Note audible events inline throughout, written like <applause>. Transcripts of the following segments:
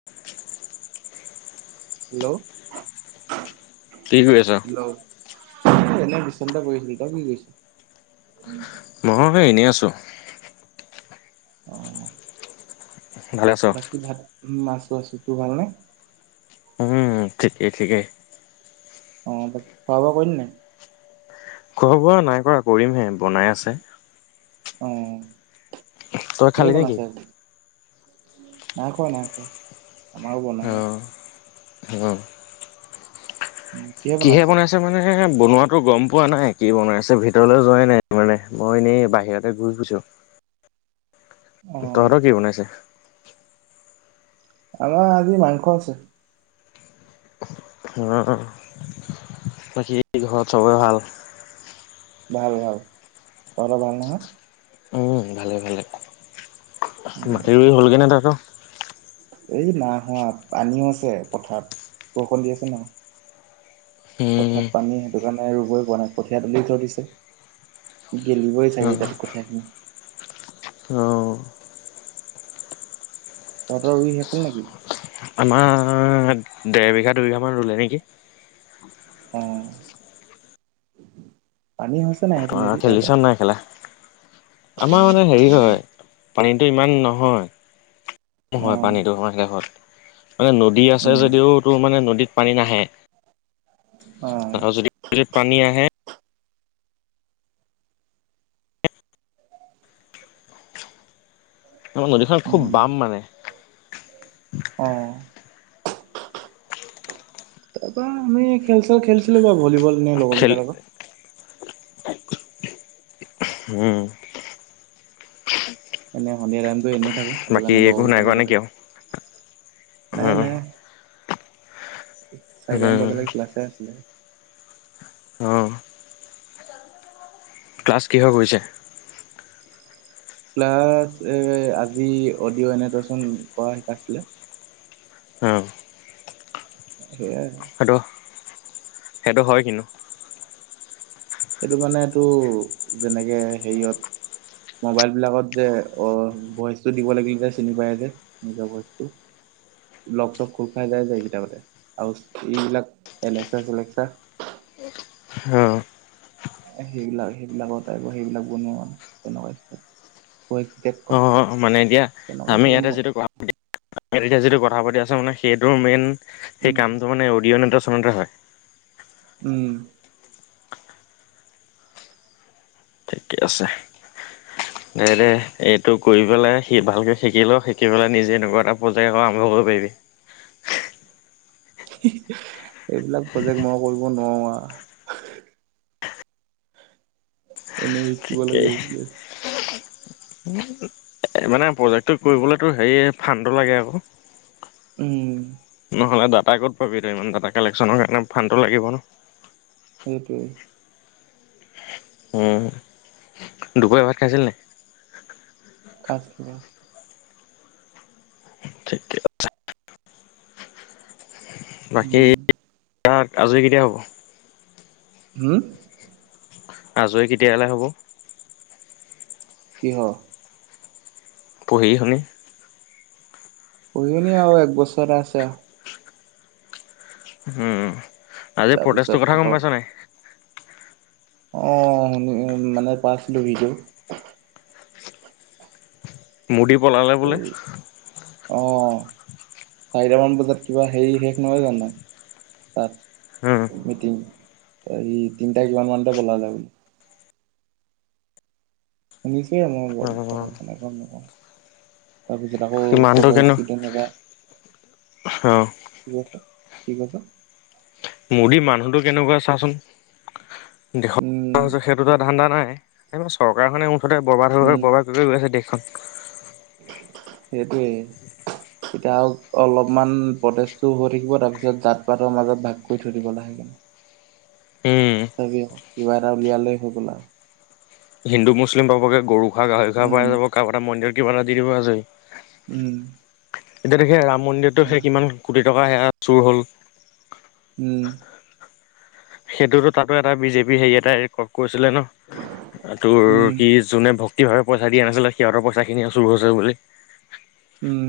<inaudible> Hello. কি কৰি আছা। হেল্ল' এ‌ এনে বিছনাতে <inaudible> ত‌ই কি কৈছ। মই সেই এনেই আছোঁ। অ ভালে আছ? বাকী ভাত মাছ আছোঁ টো ভালনে। উম ঠিকে ঠিকেই। অ খোৱা বোৱা কৰিলি নাই। খোৱা বোৱা নাই কৰা কৰিমহে বনাই আছে। অ তই কিহে খালি নেকি? বনাইছে। নাই খোৱা নাই খোৱা আমাৰো বনাই আ। অ', <unintelligible> কিহে বনাইছে মা। নে বনোৱাতো গম পোৱা নাই কি বনাই আছে ভিতৰলৈ যোৱাই নাই মানে মই এনেই বাহিৰতে ঘূৰি ফুৰিছোঁ। অ তহঁৰ কি ব। আমাৰ আজি মাংস আছে। অ বাকী ঘৰত চবেৰে ভাল। ভাল ভাল তহতৰ ভাল নহয়। উম ভালে ভালে উম মাটি ৰুই হ'লগৈ ন তাহতৰ। এই না হোৱা পানী আছে পথাৰত বৰষুণ দি আছে নাই। উম পথাৰাত পানী সেইটো কাৰণে ৰুবই পোৱা নাই কঠীয়া তুলি থৈ দিছে। গেলিবই চাগে অ', তাত কঠিয়াখিনি। অ। তহঁতৰ ৰুই শেষ হ'ল নেকি। আমাৰ দেৰ বিঘা দুইবিঘা মান ৰুলে নেকি। অ পানী হৈছে নাই সেইপিনে দি খেলিছ তহঁতৰ। নাই খেলা? আমাৰ মানে হেৰি হয় পানীটো ইমান নহয়। হয় অ', পানীটো আ <inaudible> মানে নদী আছে উম, যদিও তো মানে নদীত পানী নাহে। অ', আৰু যদি‌ যদি পানী আহে। আমাৰ নদীখন খুব উম, বাম মানে। অ। তাৰপৰা আমি খেল চেল খেলছ বাৰু ভলীবল নে লগৰ খেল কেইটাৰ লগত। উম। এনে সন্ধিয় টাইমটো এনেই থাকো। সেইটো বাকী কাৰণে একো লগৰ নাই কেইটাৰ কৰা নেকি লগতে আৰু নাই উম নাই। চাৰিতা মান উম বজালে ক্লাছে আছিলে। অ। ক্লাছ কি হ কৰিছে। ক্লাছ এ আজি অডিঅ' এনেটচন কৰা শিকাইছিলে। অ। সেয়া। <inaudible> সেইটো হয় কিনো। এটো মানে টো যেনেকে হেৰি য়। মোবাইলবিলাকত যে অ ভইচটো দিব লাগিলে যে চিনি কৰায় যে। নিজ ভইচ টো। লগ চক খোল খাই যাই যায় কেইটামানতে। আৰু এইবিলাক এলেক্সা চেলেকসা অ সেইবিলাক সেইবিলাকৰ টাইপৰ সেইবিলাক বনোৱা আৰু তেনেকুৱাক অঁ মানে এতিয়া আমি ইয়াতে যিটো পাতি এতিয়া যিটো কথা পাতি আছো মানে সেইটোৰ মেইন সেই উম কামটো মানে অডিঅ' নেতা চনোত হয়। উম ঠিকে আছে। দে দে এইটো কৰি পেলাই, সি ভালকৈ শিকি লওঁ শিকি পেলাই নিজে এনেকুৱা এটা প্ৰজেক্ট আৰম্ভ কৰিব পাৰিবি। এইবিলাক প্ৰজেক্ট মই কৰিব নোৱাৰো। এনে শিকিব লাগে শিকিছে উ মানে প্ৰজেক্টটো কৰিবলৈতো হেৰি ফাণ্ডটো লাগে আকৌ উম নহ'লে দাটা ক'ত পাবি তই ইমান দাটা কালেকশ্যনৰ কাৰণে ফাডটো লাগিব ন? সেইটোৱেই উম। দুপৰীয়া ভাত খাইছিল নি? <unintelligible> ঠিকে বাকী উম তাত আজৰি কেতিয়া হ'ব? হম আজৰি কেতিয়ালে হ'ব? কিহ? পঢ়ি শুনি পঢ়ি শুনি আৰু এক বছৰ আছে। উ। আজি তাৰপিছত ফটেজটোৰ কথা গম খতম পাইছ নাই? অ শুনি মানে পাইছিলো ভিডিঅ'। মুদি পলালে বোলে? অঁ চাৰিটামান বজাত কিবা হেৰি শেষ নহয় জানো তাত? উম মিটিং ত সেই তিনটা কিমান মানতে বলালে বুলে। শুনিছে মই <unintelligible> তাৰপিছত আকৌ সি মানুহটো কব কেনে ষ্টুডেন্ট এটা অ কি কৈছে? কি কৈছে? মোদীৰ মানুহতটো কেনেকুৱা চাচোন ছ উম সেইটোতো ধান্দা নাই। এই চৰকাৰখনে মুঠতে বৰবাদ হৈ বৰবাদ কৰি গৈ আছে দেশখন সেইটোৱেই এতিয়া অলপমান প্ৰটেছটো হৈ থাকিব তাৰ পিছত জাত পাতৰ মাজত ভাগ কৰি থৈ দিব লাহে কিনে। উম তথাপি আ কিবা এটা উলিয়ালেই হৈ গ'ল আৰু। হিন্দু মুছলিম পাবগে গৰু খা গাহৰি খোৱা উম পাই যাব কাৰো এটা মন্দিৰত কিবা এটা দি দিব আজি উম এতিয়া দেখি ৰাম মন্দিৰতো সেই কিমান কোটি টকা সেয়া চুৰ হ'ল উম সেইটোতো তাতো এটা বিজেপি হেৰি এটাই কেৰৰ্ড কৰিছিলে ন তোৰ উম সি যোনে ভক্তিভাৱে পইচা দিয়া নাছিলে সিহঁতৰ পইচাখিনিহে চুৰ হৈছে বুলি উম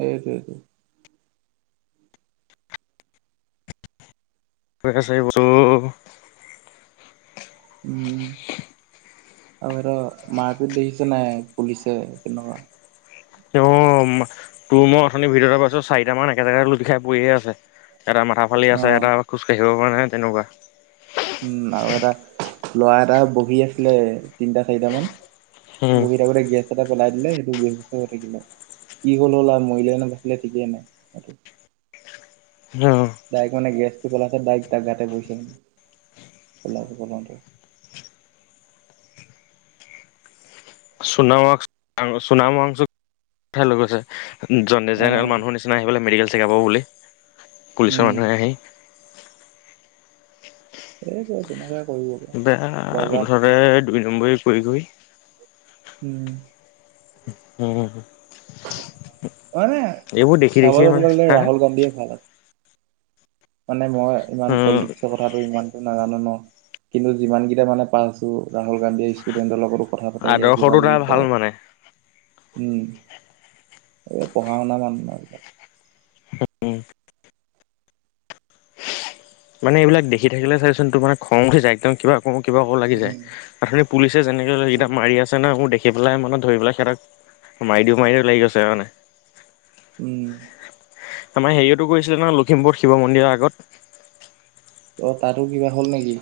সেইটোৱেটো হৈ আছে এইবো চব উম আৰু সেত মাৰপিট দেখিছে নাই পুলিচে কেনকা অ তোৰ মই অথনি ভিডিঅ এটা পাইছো চাৰিটা মান একে জেগাত লুটি খাই পৰিয়ে আছে এটা মাথা ফালি অ আছে, এটা খোজ কাঢ়িব পৰা নে তেনেকুৱা উম আৰু এটা ল'ৰা এটা বহী আছিলে তিনটা চাৰিটা মান বহী থাকোতে গেছ এটা জ্বলাই দিলে সেইটো ৱেচে হৈ থাকিলে কি হল হলআও মৰিলে নে বাচিলে ঠিকে নাই সেটো অ দাইক মানে গেছটো পেলাওতে দাইক তাৰ গাতে পৰিছে মানে পেলাওতে পেলাওতে <unintelligible> নিচিনা আহি পেলাই অ' মেডিকেল চেকআপৰ বুলি পুলিচৰ উম মানুহে আহি এটোৱে তেনেকুৱাই কৰিব পাৰে। বেয়া বৰবাদ মুঠতে দিলে। দুই নম্বৰি কৰি কৰি উম উম মানে এইবোৰ দেখি দেখিয়ে চাবলে মানে গলে হা ৰাহুল গান্ধীয়ে ভাল আছি মানে মই ইমান উম পলিটিক্সল কথাটো ইমানতটো নাজানো ন কিন্তু যিমান কেইটা মানে পাছো ৰাহুল গান্ধীয়ে ষ্টুডেন্টৰ লগত কথা পাতেগে কিবা আদৰ্শটো কিবি তাৰ ভাল কয় মানে উম এ পঢ়া-শুনা মানুহ ন এইবিলাক মানে এইবিলাক দেখি থাকিলে ছাগে চোন তোমাৰ খংউঠি যায় একদম কিবা কিবা কওঁ কিবা কওঁ লাগি যায় উম আথনি পুলিচে যেনেকে ইগিটা মাৰি আছে আছে নহ মোৰ দেখি পেলাই মানে ধৰিপেলাই সিহঁতক মাৰি দিও মাৰি দিওঁ লাগি গৈছে মানে উম আমাৰ হেৰিয়টো কৰিছিলে নহয় লখিপুৰ শিৱ মন্দিৰৰ আগত অ তাতো কিবা হ'ল নেকি?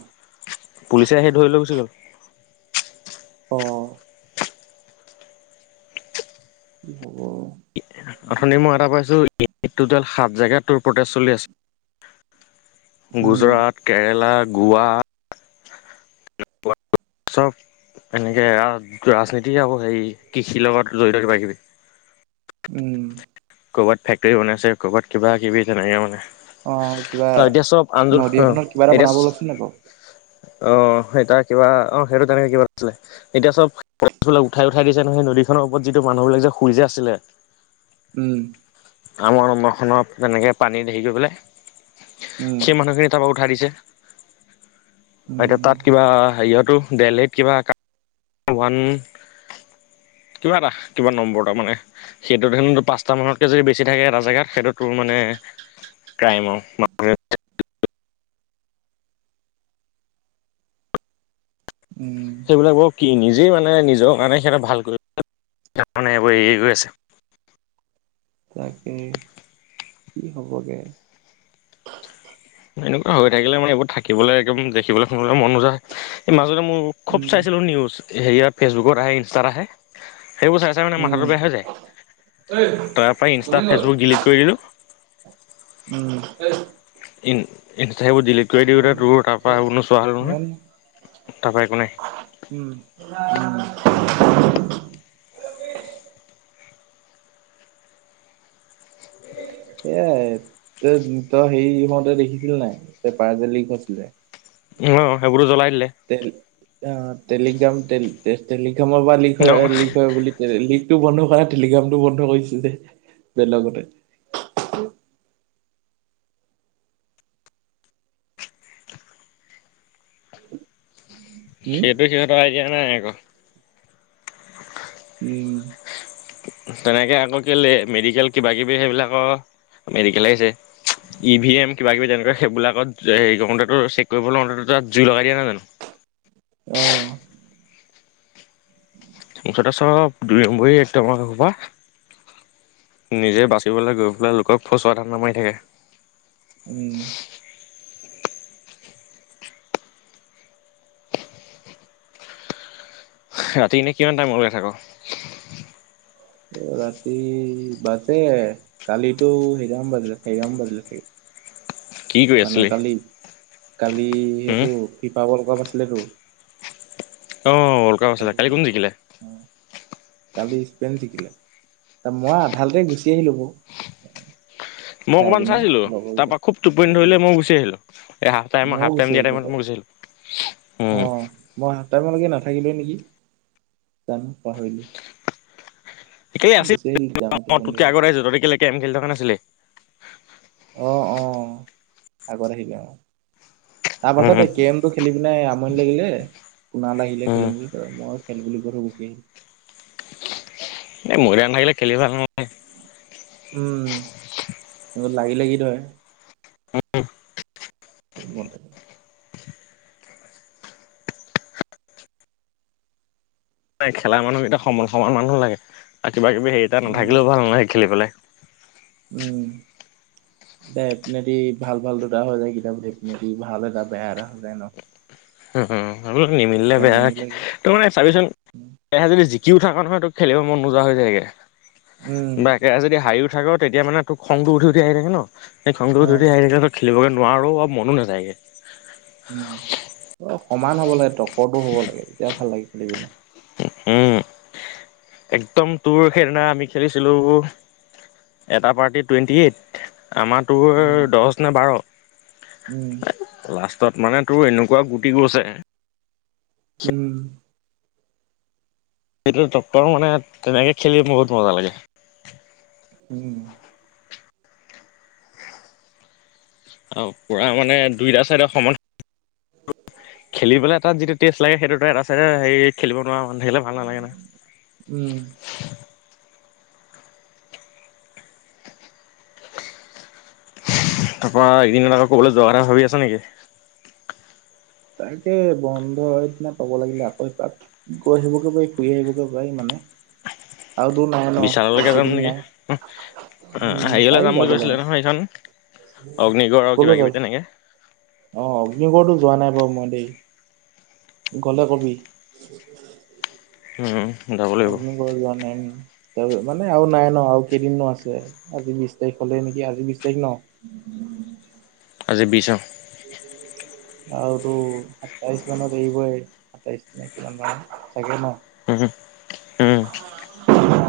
পুলিচে আহি ধৰি লৈ গোছিগল অ কি হ'ব অথনি মই এটা পাইছো দুটা সাপ জেগাত প্ৰতেষ্ট চলি আছে উম গুজৰাট, কেৰেলা, গোৱা <unintelligible> চব এনেকে ৰাজনীতি আও হেৰি কৃষিৰ লগত জড়িত কিবা-কিবি উম ক'ৰবাত ফেক্টৰী বনাইছে ক'ৰবাত কিবা কিবি তেনেকে মানে অ কিবা এতিয়া চব আন্দোল নদী অ এখনত কিবা এটা বনাব লৈছিল নাই বাৰু এতিয়া অ হেতাৰ কিবা অ সেইটো তেনেকে কিবা আছিলে এতিয়া চব পিছফালে উঠাই উঠাই দিছে নহয় নদীখনৰ ওপৰত যিটো মানুহবিলাক যে শুই যে আছিলে উম কামৰ মখনত যেনেকে পানী হেৰি কৰি পেলাই উম সেই মানুহখিনি চব উঠাই দিছে এতিয়া উম তাত কিবা হেৰিয়তো ওৱান কিবা এটা কিবা নম্বৰ এটা মানে সেইটোত হেনো পাঁচটা মানতকে যদি বেছি থাকে এটা জেগাত সেইটো তোৰ মানে ক্ৰাইম আও <unintelligible> উম। এইবোৰ কি নিজেই মানে নিজৰ মানে সিহঁত ভাল ক <unintelligible> এইবোৰ এৰি এৰি গৈ আছে। তাকে কি হ'বগে! এনেকুৱা হৈ থাকিলে মানে এইবোৰ থাকিবলে একদম দেখিবলে শুনিবলে মন নোযোৱা হয়, এই মাজতে মোৰ উম খুব চাইছিলো নিউজ হেৰিয়ত ফেচবুকত আহে ইনষ্টাৰ আহে, সেইবোৰ চাই তাৰ মানে উম মাথাটো বেয়া হৈ যায়, ঐ তাৰ পৰা ইনষ্টা গোবিন ক'ত ফেচবুক ডিলিট কৰি দিলোঁ। উম <unintelligible> ই ইনষ্টা সেইবোৰ ডিলিট কৰি দিওঁতে নাজানো তোৰ তাৰপৰা এইবোৰ নোচোৱা হ'ল নহয়, নাজানো তাৰপৰা একো নাই। উম উম <unintelligible> এয়াই তে তই হেৰি হওঁতে দেখিছিল নাই পেপাৰ যে লিক হৈছিলে? অঁ সেইবোৰো ত জ্বলাই দিলে। টেল অ টেলিগ্ৰাম টে টেলিগ্ৰামৰ পৰা লিক হয় অ' লিক হয় বুলি লিকটো বন্ধ কৰা টেলিগ্ৰামটো বন্ধ কৰিছে দে লগতে। উম, সেইটো সিহঁতৰ আইডিয়া নাই আকৌ। উম। তেনেকে আকৌ কেলে মেডিকেল কিবা কিবি সেইবিলাকৰ মেডিকেলহে চাই। ই ভি এম কিবা কিবি তেনেকুৱা সেইবিলাকত সেই কৰোঁতে তোৰ চেক কৰিব লওঁতে তাত জুই লগাই দিয়া নাই জানো। অ। মুঠতে সব দুই নম্বৰি একদম আও সেইসোপা। নিজে বাচিবলে গৈ পেলাই লোকক ফচুৱা ধাণ্ডা মাৰি থাকে। উম। ৰাতি এনেই কিমান টাইমৰলেকে থাক? অ ৰাতি বাজে কালিতো সেইটামান বাজিলে চাৰিটা মান বাজিলে চাগে। কি কৰি মানে আছিলি কালি কালি হুম সেইটো ফিফা বৰ্ল কাপ আছিলেতো। অ ৱলকাপ আছিলে, কালি কোন তাৰপিছত জিকিলে? অ', কালি স্পেইন জিকিলে, ত মই আধাতে গুচি আহিলো বাও। মই অকমান চাইছিলো, তাৰপৰা খুব টোপনি ধৰিলে মই গুচি আহিলো, এই হাফটাইম ময়ো হাফটাইম গুচি দিয়া আহিলো টাইমত তাৰ মই গুচি আহিলো। অ মই হাফটাইমলেকে নাথাকিলোৱে নেকি? জানো পাহৰিলো। একে লগে আছিল গুচি আহিল তেতিয়া আকৌ <unintelligible> টোপনি তোতকে ধৰিলে আগত আহিছোঁ তহঁতি কেলে কেম খেলি থকা নাছিলি। অঁ অঁ আগত আহিলি অঁ, তাৰপাছতে উম কেম টো খেলি পিনে আমনি লাগিলে, কুণাল আহিলে উম খেলুং বুলি তই মই খেল বুলি কৈ থৈ গুচি আহিলো। এ মইডা নেথাকিলে খেলি ভাল নেলাগে। উম লাগি লাগি ধৰে। <unintelligible> ৰুমত থাকে। নাই খেলাৰ মানুহ কেইটা সমান সমান মানুহ লাগে, আৰু কিবা কিবি হেৰি এটা নাথাকিলেও ভাল নালাগে খেলি পেলাই। উম। এ এপিনেদি ভাল ভাল দুটা হৈ যায় কেতিয়াব সেপিনেদি ভাল এটা বেয়া এটা হৈ যায় ন। হু হুম হলোঁ নিমিলিলে তেতিয়া বেয়া নিমিলেগে তোৰ মানে চাবিচোন একেৰাহে যদি জিকিও থাক নহয় তোক খেলিব মন নোযোৱা হৈ যায়গে। উম। <inaudible> এতিয়া যদি হাৰিও থাকো। তেতিয়া মানে তোক খংটো উঠৈ-উঠে আহি থাকে ন। সেই খংটো উঠে-উঠৈ অ', আহি থাকে ত <inaudible> খেলিবলে নোৱাৰো আৰু মনো নাযায়। <inaudible> উম! অ সমান হ'ব লাগে টৰ্কৰটো হ'ব লাগে তেতিয়া ভাল লাগে খেলি পিনে। <inaudible> উম! একদম তোৰ সেইদিনা আমি খেলিছিলোঁ <inaudible> এটা পাৰ্টি টুৱেণ্টি এইট। আমাৰ উম তোৰ দহ নে বাৰ। <inaudible> উম। <unintelligible> লাষ্টত মানে তোৰ এনেকুৱা গুটি গৈছে <unintelligible> উম। <inaudible> সেইটো টক্কৰ মানে তেনেকৈ খেলি বহুত মজা লাগে। <inaudible> উম! <inaudible> আৰু পুৰা মানে দুইটা-চাৰিটা সমান <inaudible> <inaudible> খেলিবেল তাত যিটো টেষ্ট লাগে সেইটো ত এটা <unintelligible> হেৰি খেলিব নোৱাৰা মানুহ থাকিলে ভাল নালাগে না। উম। <unintelligible> তাৰ পৰা এইকেইদিনত আকৌ ক'বলৈ যোৱাৰ কথা ভাবি আছ নেকি? <unintelligible> তাকে বন্ধ হয় দিনা পাব লাগিলে আকৌ পাত <unintelligible> গৈ আহিবকে পাৰি, ফুৰি আহিবকে পাৰি মানে। <inaudible> আৰু দূৰ নাই ন <inaudible> বিশাললৈকে বেছি যাম দিন নেকি? নাই উম! উম হেৰিয়লে পাৰি যাম বুলি যাবলৈ কৈছিলে নহয় এইখন অগ্নিগড় আৰু কিবাকিবি তেনেকে। <inaudible> অঁ! অগ্নিগড়তো যোৱা নাই বাৰু মই দেই। <inaudible> গ'লে কবি? <inaudible> উম! যাব লাগিব। <inaudible> ঘৰ যোৱা নাই উম! তাৰপিছত মানে আৰু নাই ন আৰু কেইদিনো আছে। <inaudible> আজি বিছ তাৰিখ হলেই নেকি? আজি বিছ তাৰিখ ন? <inaudible> আজি বিছ অঁ। <inaudible> আৰুতো সাতাইশ মানত এৰিবই সাতাইশ নে কিমান মানত চাগে ন? <inaudible> উম উম <unintelligible>